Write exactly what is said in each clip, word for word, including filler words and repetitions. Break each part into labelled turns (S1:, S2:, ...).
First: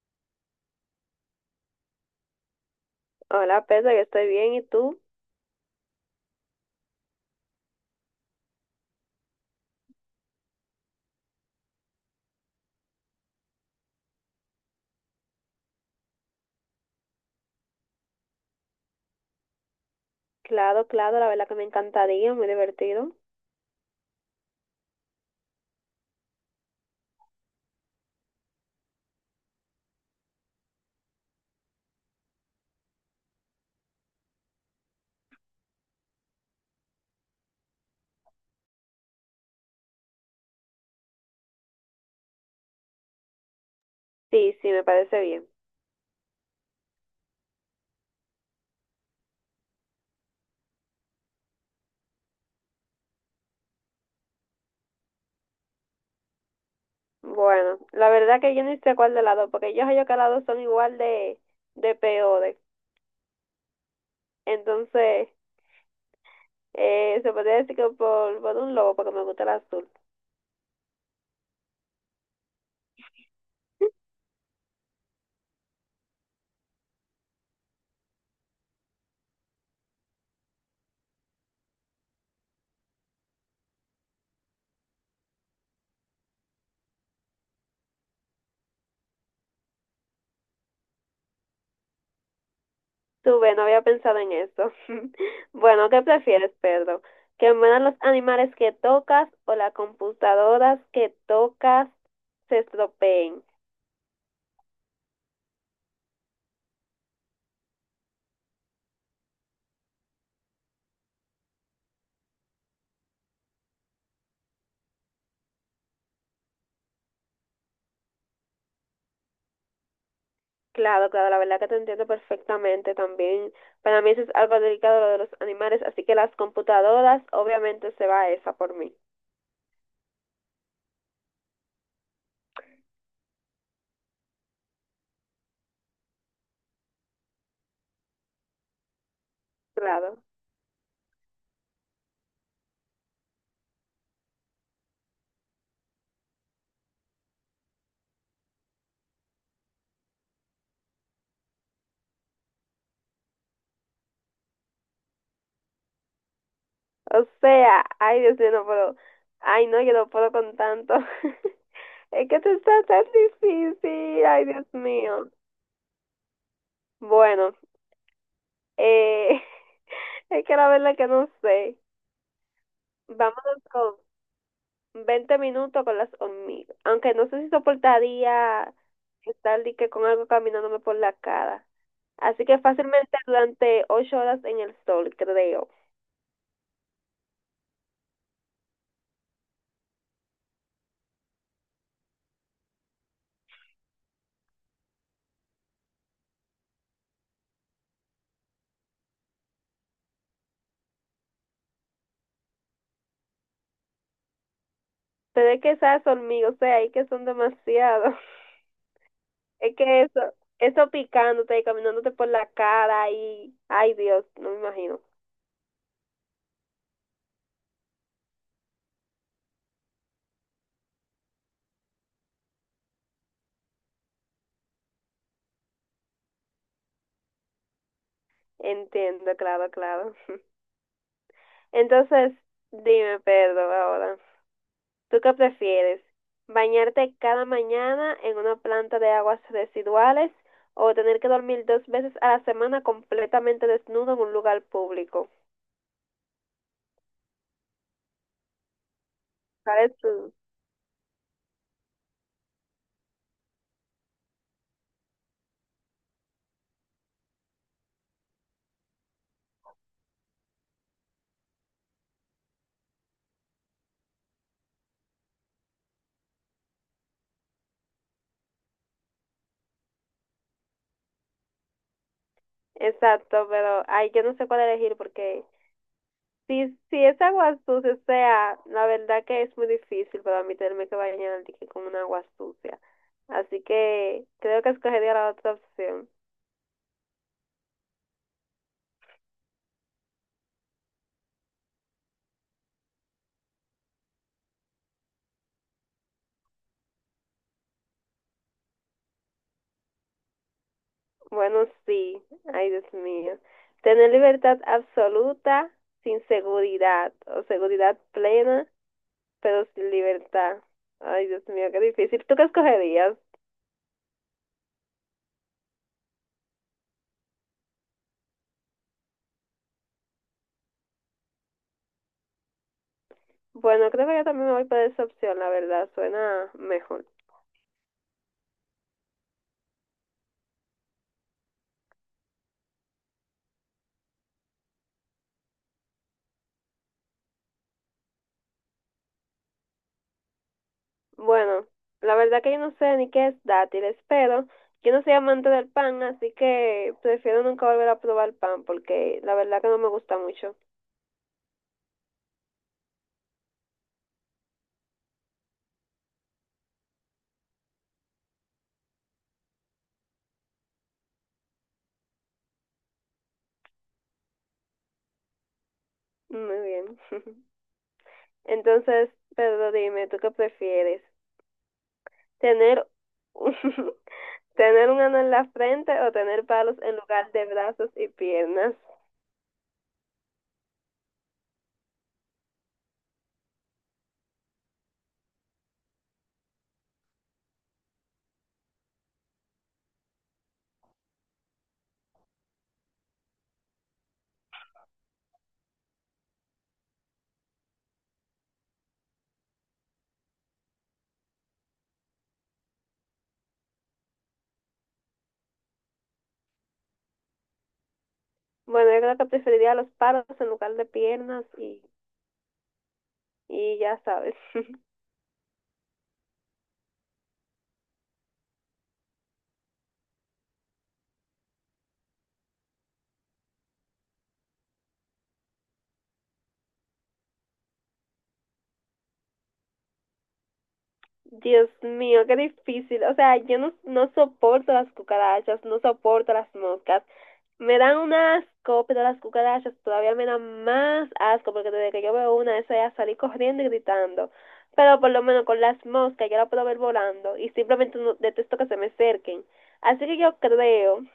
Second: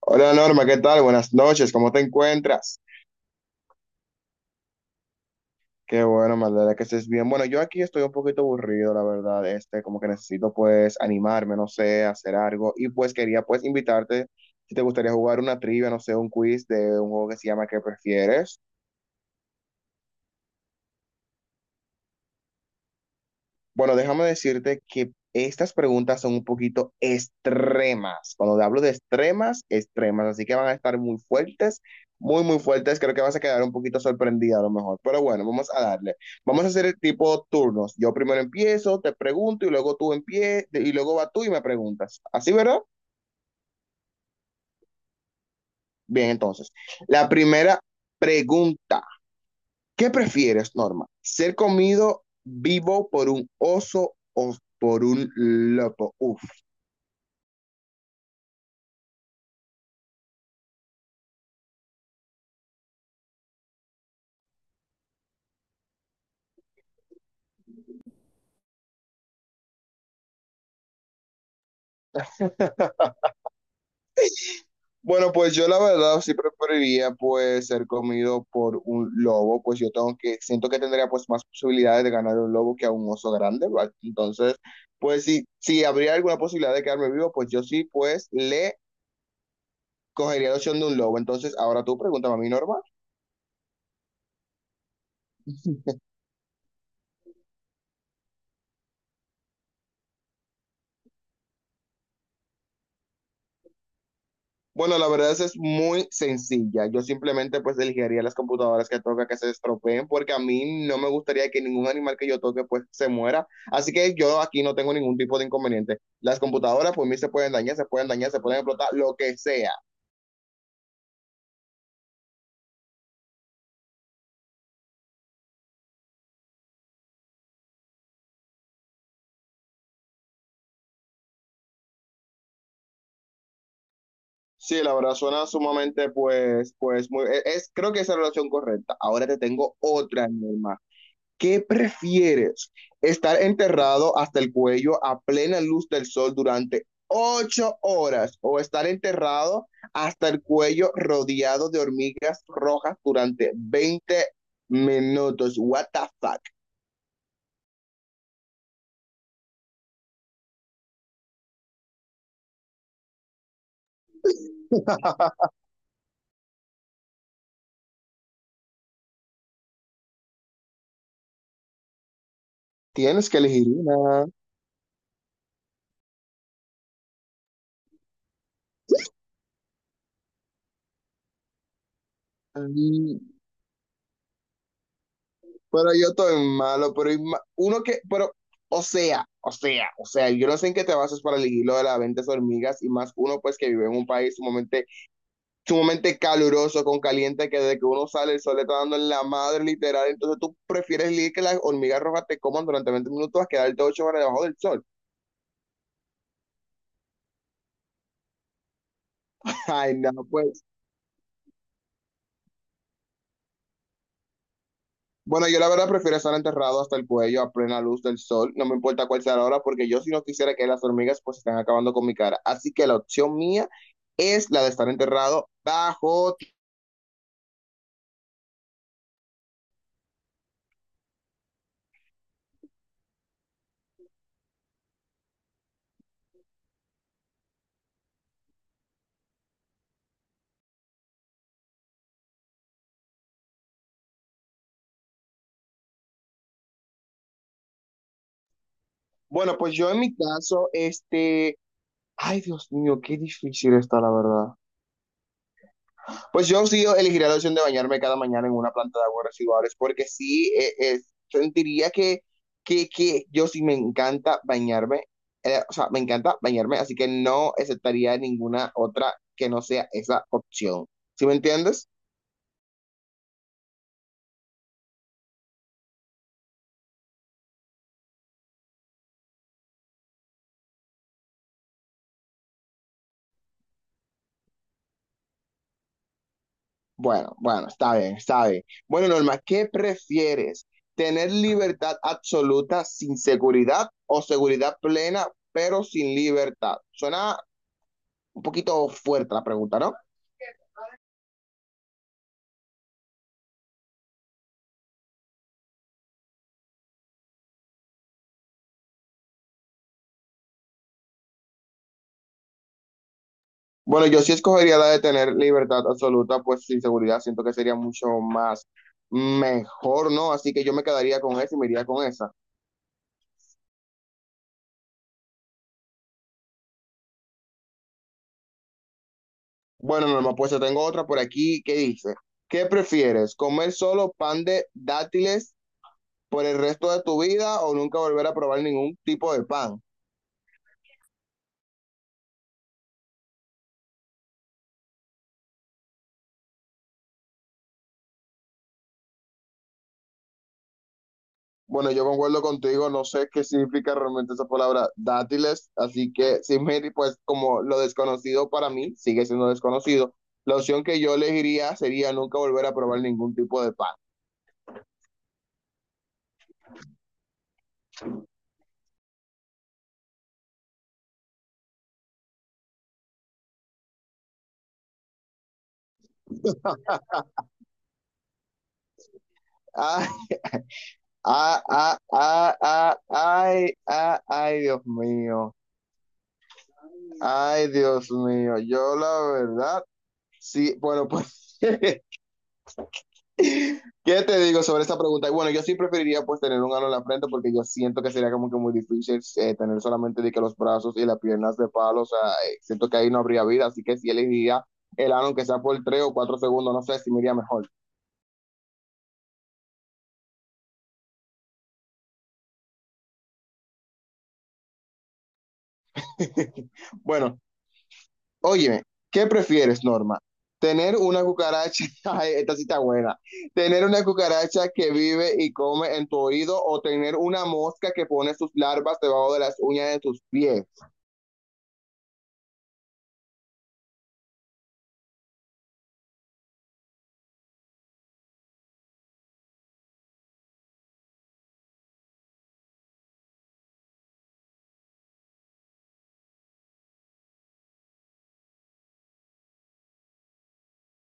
S1: Hola Norma, ¿qué tal? Buenas noches, ¿cómo te encuentras?
S2: Hola, Pedro, yo estoy bien. ¿Y tú?
S1: Qué bueno, me alegra que estés bien. Bueno, yo aquí estoy un poquito aburrido, la verdad, este, como que necesito pues animarme, no sé, hacer algo y pues quería pues invitarte si te gustaría jugar una trivia, no sé, un quiz de un juego que se llama ¿Qué prefieres?
S2: Claro, claro, la verdad que me encantaría, muy divertido.
S1: Bueno, déjame decirte que estas preguntas son un poquito extremas. Cuando hablo de extremas, extremas. Así que van a estar muy fuertes, muy, muy fuertes. Creo que vas a quedar un poquito sorprendida a lo mejor. Pero bueno, vamos a darle. Vamos a hacer el tipo turnos. Yo primero empiezo, te pregunto y luego tú empie y luego va tú y me preguntas. ¿Así, verdad?
S2: Sí, sí, me parece bien.
S1: Bien, entonces. La primera pregunta. ¿Qué prefieres, Norma? ¿Ser comido vivo por un oso o por un lobo? Uf.
S2: Bueno, la verdad que yo ni sé cuál de las dos, porque yo sé que las dos son igual de, de peores. Entonces, eh, se podría decir que por, por un lobo, porque me gusta el azul.
S1: Bueno, pues yo la verdad sí preferiría pues ser comido por un lobo, pues yo tengo que, siento que tendría pues más posibilidades de ganar un lobo que a un oso grande, ¿va? Entonces, pues si, si habría alguna posibilidad de quedarme vivo, pues yo sí pues le cogería la opción de un lobo. Entonces, ahora tú pregúntame a mí, Norma.
S2: Tú ve, no había pensado en eso. Bueno, ¿qué prefieres, Pedro? ¿Que mueran los animales que tocas o las computadoras que tocas se estropeen?
S1: Bueno, la verdad es, es muy sencilla. Yo simplemente pues elegiría las computadoras que toca que se estropeen porque a mí no me gustaría que ningún animal que yo toque pues se muera. Así que yo aquí no tengo ningún tipo de inconveniente. Las computadoras pues mí se pueden dañar, se pueden dañar, se pueden explotar, lo que sea.
S2: Claro, claro, la verdad que te entiendo perfectamente también. Para mí eso es algo delicado lo de los animales, así que las computadoras, obviamente se va esa por mí.
S1: Sí, la verdad suena sumamente pues pues muy es, es- creo que esa es la relación correcta. Ahora te tengo
S2: Claro.
S1: otra, mi hermano. ¿Qué prefieres? ¿Estar enterrado hasta el cuello a plena luz del sol durante ocho horas o estar enterrado hasta el cuello rodeado de hormigas rojas durante veinte minutos? What the fuck?
S2: O sea, ay Dios mío, no puedo. Ay no, yo no puedo con tanto. Es que esto está tan difícil, ay Dios mío. Bueno, eh, es que la verdad que no sé.
S1: Tienes que
S2: Vámonos
S1: elegir
S2: con
S1: una.
S2: veinte minutos con las hormigas. Aunque no sé si soportaría estar de que con algo caminándome por la cara. Así que fácilmente
S1: Ay,
S2: durante ocho horas en el sol, creo.
S1: pero yo estoy malo, pero hay ma- uno que, pero, o sea, o sea, o sea, yo no sé en qué te basas para elegir lo de las veinte hormigas y más uno pues que vive en un país sumamente sumamente caluroso, con caliente, que desde que uno sale el sol le está dando en la madre literal, entonces tú prefieres leer que las hormigas rojas te coman durante veinte minutos a quedarte ocho horas debajo del sol.
S2: Pero es que esas hormigas, o sea, es que son demasiado. Es
S1: Ay,
S2: que
S1: no,
S2: eso,
S1: pues.
S2: eso picándote y caminándote por la cara y, ay Dios, no me imagino.
S1: Bueno, yo la verdad prefiero estar enterrado hasta el cuello a plena luz del sol, no me importa cuál sea la hora, porque yo si no quisiera que las hormigas pues están acabando con mi cara. Así que la opción mía es la de estar enterrado bajo.
S2: Entiendo, claro, claro. Entonces, dime, Pedro, ahora, ¿tú qué prefieres? ¿Bañarte cada mañana en una planta de aguas residuales o tener que dormir dos veces a la semana completamente desnudo en un lugar público?
S1: Bueno, pues
S2: ¿Cuál
S1: yo
S2: es
S1: en mi
S2: tu?
S1: caso, este, ay Dios mío, qué difícil está la verdad. Pues yo sí elegiría la opción de bañarme cada mañana en una planta de aguas residuales, porque sí eh, eh, sentiría que, que, que yo sí me encanta bañarme, eh, o sea, me encanta bañarme, así que no aceptaría ninguna otra que no sea esa opción. ¿Sí me entiendes?
S2: Exacto, pero ay, yo no sé cuál elegir porque si, si es agua sucia, o sea, la verdad que es muy difícil para mí tenerme que bañar de que con una agua sucia. Así que creo que escogería la otra opción.
S1: Bueno, bueno, está bien, está bien. Bueno, Norma, ¿qué prefieres? ¿Tener libertad absoluta sin seguridad o seguridad plena pero sin libertad? Suena un poquito fuerte la pregunta, ¿no?
S2: Bueno, sí, ay Dios mío. Tener libertad absoluta sin seguridad o seguridad plena, pero sin libertad. Ay Dios mío, qué difícil. ¿Tú qué escogerías?
S1: Bueno, yo sí escogería la de tener libertad absoluta, pues sin seguridad siento que sería mucho más mejor, ¿no? Así que yo me quedaría con esa y me iría con esa.
S2: Bueno, creo que yo también me voy por esa opción, la verdad, suena mejor.
S1: Bueno, Norma, pues yo tengo otra por aquí que dice, ¿qué prefieres? ¿Comer solo pan de dátiles por el resto de tu vida o nunca volver a probar ningún tipo de pan?
S2: Bueno, la verdad que yo no sé ni qué es dátiles, pero yo no soy amante del pan, así que prefiero nunca volver a probar pan porque la verdad que no me gusta mucho.
S1: Bueno, yo concuerdo contigo, no sé qué significa realmente esa palabra dátiles, así que sin medir, pues como lo desconocido para mí sigue siendo desconocido, la opción que yo elegiría sería nunca volver a probar ningún tipo de pan.
S2: Muy bien. Entonces, Pedro, dime, ¿tú qué prefieres? ¿Tener un, tener un ano en la frente o tener palos en lugar de brazos y piernas?
S1: Ay, ah, ah, ah, ah, ay, ah, ay, Dios mío, ay, Dios mío, yo la verdad, sí, bueno, pues ¿Qué te digo sobre esta pregunta? Bueno, yo sí preferiría pues tener un ano en la frente porque yo siento que sería como que muy difícil eh, tener solamente de que los brazos y las piernas de palo, o sea, eh, siento que ahí no habría vida, así que sí elegiría el ano aunque sea por tres o cuatro segundos, no sé si me iría mejor.
S2: Bueno, yo creo que preferiría los palos en lugar de piernas y, y ya sabes.
S1: Bueno, óyeme, ¿qué prefieres, Norma? Tener una cucaracha, ay, esta sí está buena, tener una cucaracha que vive y come en tu oído o tener una mosca que pone sus larvas debajo de las uñas de tus pies.
S2: Dios mío, qué difícil. O sea, yo no, no soporto las cucarachas, no soporto las moscas. Me dan un asco, pero las cucarachas todavía me dan más asco porque desde que yo veo una, eso ya salí corriendo y gritando. Pero por lo menos con las moscas yo la puedo ver volando y simplemente no, detesto que se me acerquen. Así que yo creo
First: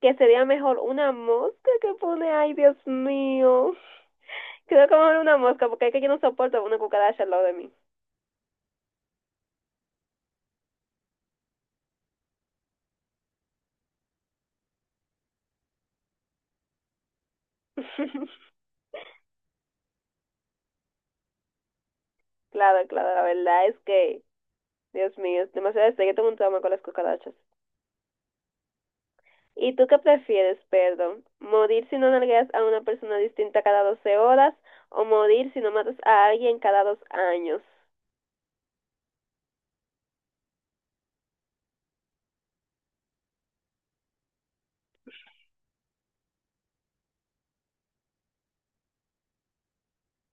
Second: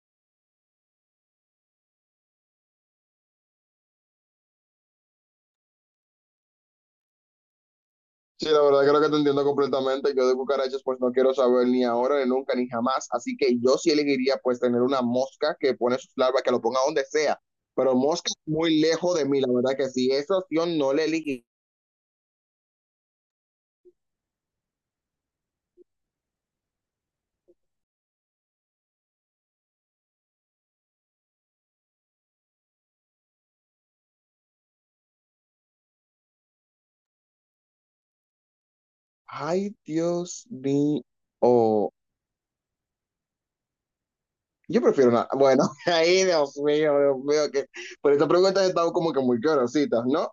S2: que sería mejor una mosca que pone, ay Dios mío, creo que mejor una mosca porque es que yo no soporto una cucaracha al lado de mí.
S1: Sí, la verdad creo que te entiendo completamente. Yo de cucarachas pues no quiero saber ni ahora, ni nunca, ni jamás. Así que yo sí elegiría pues tener una mosca que pone sus larvas, que lo ponga donde sea. Pero mosca muy lejos de mí, la verdad que sí. Esa opción no la elegí.
S2: claro, claro, la verdad es que Dios mío, demasiado sé que tengo un trauma con las cucarachas. ¿Y tú qué prefieres, perdón? ¿Morir si no nalgueas a una persona distinta cada doce horas o morir si no matas a alguien cada dos años?
S1: Ay, Dios mío. Yo prefiero una... Bueno, ay, Dios mío, Dios mío, que por estas preguntas han estado como que muy curiositas, ¿no?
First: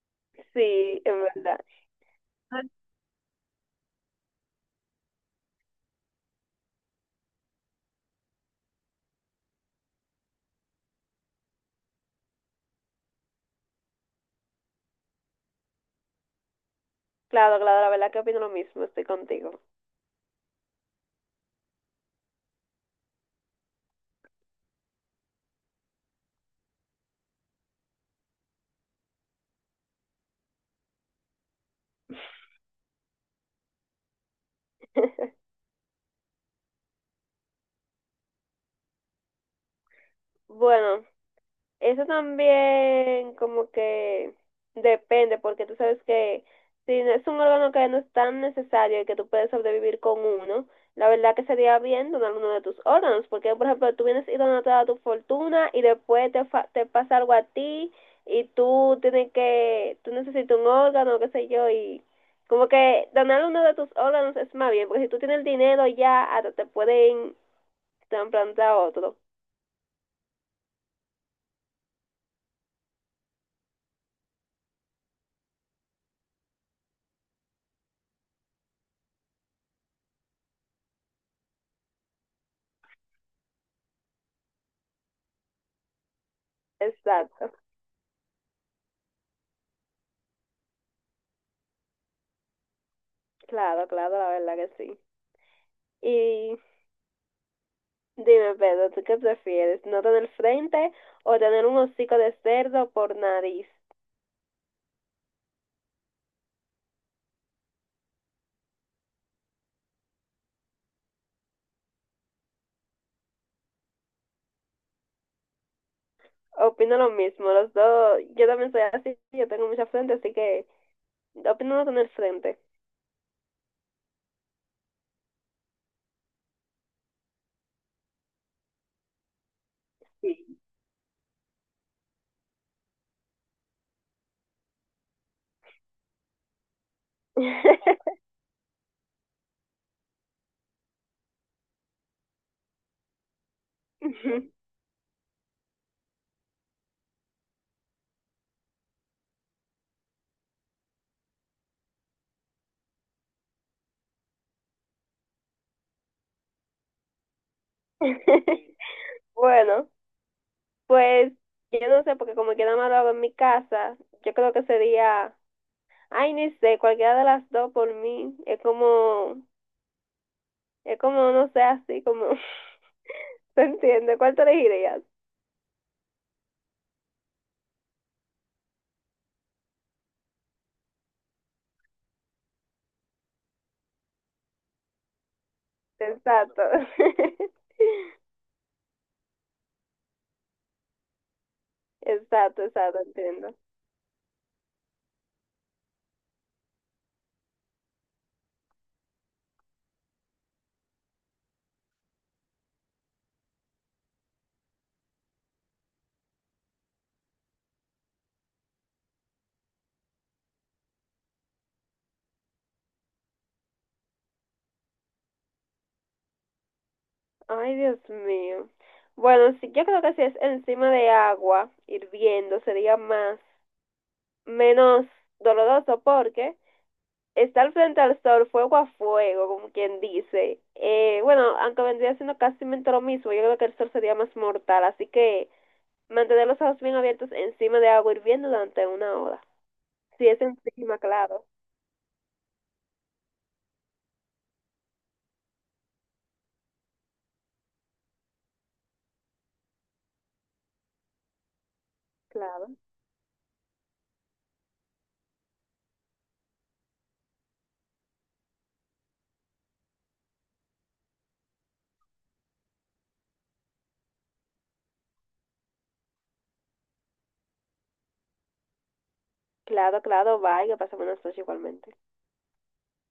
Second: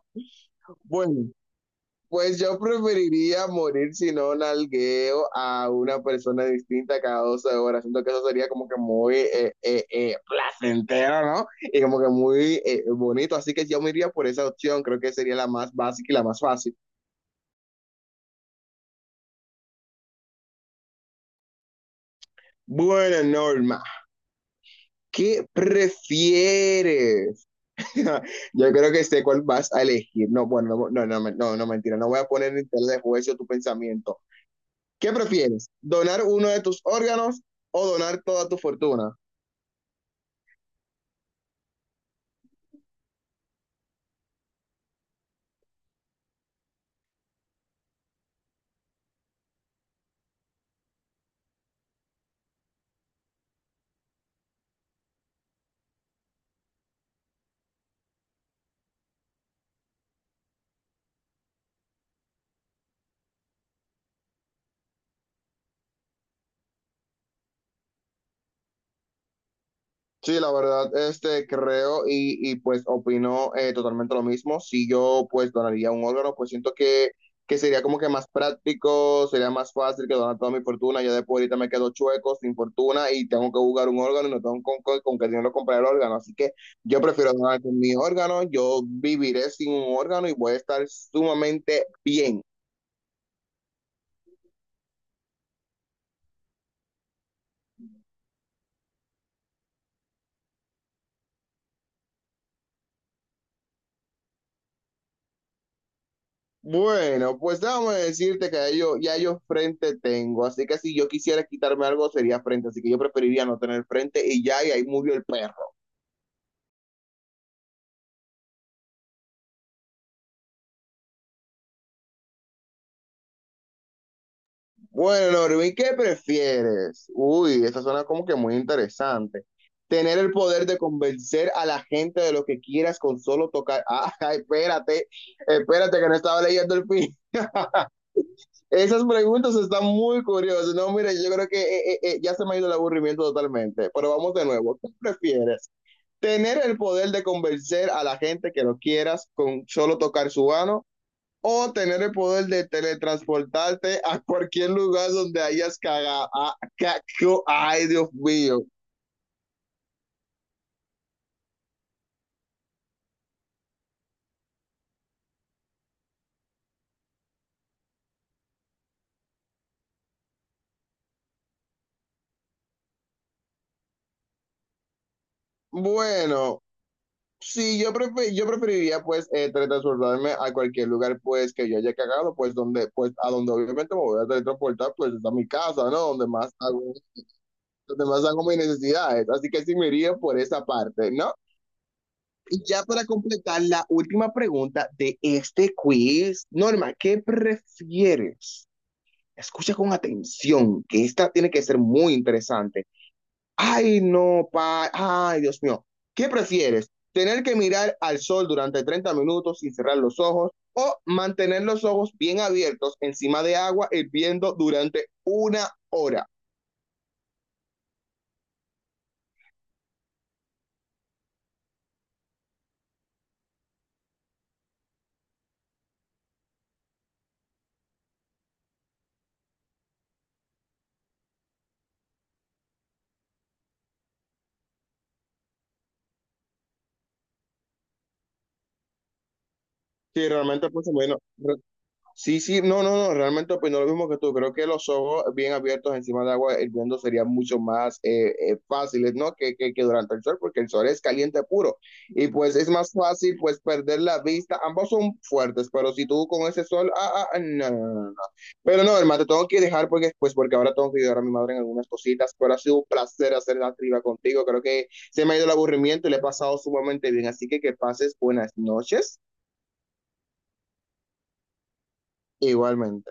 S2: Sí,
S1: Bueno.
S2: en verdad.
S1: Pues yo preferiría morir si no nalgueo a una persona distinta cada doce horas. Siento que eso sería como que muy eh, eh, eh, placentero, ¿no? Y como que muy eh, bonito. Así que yo me iría por esa opción. Creo que sería la más básica y la más fácil.
S2: Claro, claro, la verdad que opino lo mismo, estoy contigo.
S1: Bueno, Norma, ¿qué prefieres? Yo creo que sé cuál vas a elegir. No, bueno, no, no, no, no, no, mentira. No voy a poner en tela de juicio tu pensamiento. ¿Qué prefieres? ¿Donar uno de tus órganos o donar toda tu fortuna?
S2: Bueno, Eso también como que depende, porque tú sabes que si no es un órgano que no es tan necesario y que tú puedes sobrevivir con uno, la verdad que sería bien donar uno de tus órganos, porque por ejemplo tú vienes y donas toda tu fortuna y después te, fa- te pasa algo a ti y tú tienes que, tú necesitas un órgano, qué sé yo, y como que donar uno de tus órganos es más bien, porque si tú tienes el dinero ya hasta te pueden trasplantar otro.
S1: Sí, la verdad, este, creo y, y, pues opino eh, totalmente lo mismo. Si yo pues donaría un órgano, pues siento que, que sería como que más práctico, sería más fácil que donar toda mi fortuna. Ya después ahorita me quedo chueco, sin fortuna y tengo que buscar un órgano y no tengo con, con, con qué dinero comprar el órgano. Así que yo prefiero
S2: Exacto,
S1: donar con mi órgano, yo viviré sin un órgano y voy a estar sumamente bien.
S2: claro, claro, la verdad que sí. Y dime, Pedro, ¿tú qué prefieres? ¿No tener frente o tener un hocico de cerdo por nariz?
S1: Bueno, pues déjame decirte que ya yo, ya yo frente tengo, así que si yo quisiera quitarme algo sería frente, así que yo preferiría no tener frente y ya, y ahí murió el perro.
S2: Opino lo mismo, los dos. Yo también soy así, yo tengo mucha frente, así que opino no tener frente.
S1: Bueno, Norvin, ¿qué prefieres? Uy, esa suena como que muy interesante. Tener el
S2: Sí.
S1: poder de convencer a la gente de lo que quieras con solo tocar. Ah, espérate, espérate que no estaba leyendo el fin. Esas preguntas están muy curiosas. No, mire, yo creo que eh, eh, eh, ya se me ha ido el aburrimiento totalmente, pero vamos de nuevo. ¿Qué prefieres? Tener el poder de convencer a la gente que lo quieras con solo tocar su mano o tener el poder de teletransportarte a cualquier lugar donde hayas cagado. Ay, Dios mío.
S2: Bueno, pues yo no sé, porque como quiera más lo hago en mi casa, yo creo que sería, ay, ni sé, cualquiera de las dos por mí. Es como, es como, no sé, así como, ¿se entiende? ¿Cuál te elegirías?
S1: Bueno, sí, yo, prefer, yo preferiría pues eh, teletransportarme a cualquier lugar pues que yo haya cagado, pues donde, pues a donde obviamente me voy a teletransportar, pues es a mi casa, ¿no? Donde más
S2: Exacto.
S1: hago, donde más hago mis necesidades. Así que sí me iría por esa parte, ¿no? Y
S2: Exacto,
S1: ya
S2: exacto,
S1: para
S2: entiendo.
S1: completar la última pregunta de este quiz, Norma, ¿qué prefieres? Escucha con atención, que esta tiene que ser muy interesante. Ay, no, pa, ay, Dios mío. ¿Qué prefieres? ¿Tener que mirar al sol durante treinta minutos sin cerrar los ojos o mantener los ojos bien abiertos encima de agua hirviendo durante una hora?
S2: Ay, Dios mío. Bueno, sí, yo creo que si es encima de agua, hirviendo, sería más, menos doloroso porque estar frente al sol, fuego a fuego, como quien dice. Eh, bueno, aunque vendría siendo casi lo mismo, yo creo que el sol sería más mortal, así que mantener los ojos bien abiertos encima de agua hirviendo durante una hora. Si
S1: Sí,
S2: es
S1: realmente, pues
S2: encima,
S1: bueno,
S2: claro,
S1: re- sí, sí, no, no, no, realmente opino lo mismo que tú. Creo que los ojos bien abiertos encima del agua hirviendo serían mucho más eh, eh, fáciles, ¿no? Que, que, que durante el sol, porque el sol es caliente puro. Y pues es
S2: claro,
S1: más fácil, pues, perder la vista. Ambos son fuertes, pero si tú con ese sol, ah, ah, ah, no, no, no, no. Pero no, hermano, te tengo que dejar porque, pues, porque ahora tengo que ayudar a mi madre en algunas cositas. Pero ha sido un placer hacer la triba contigo. Creo que se me ha ido el aburrimiento y le he pasado sumamente bien. Así que que pases buenas noches
S2: claro, claro, vaya, pasa buenas noches igualmente.
S1: igualmente.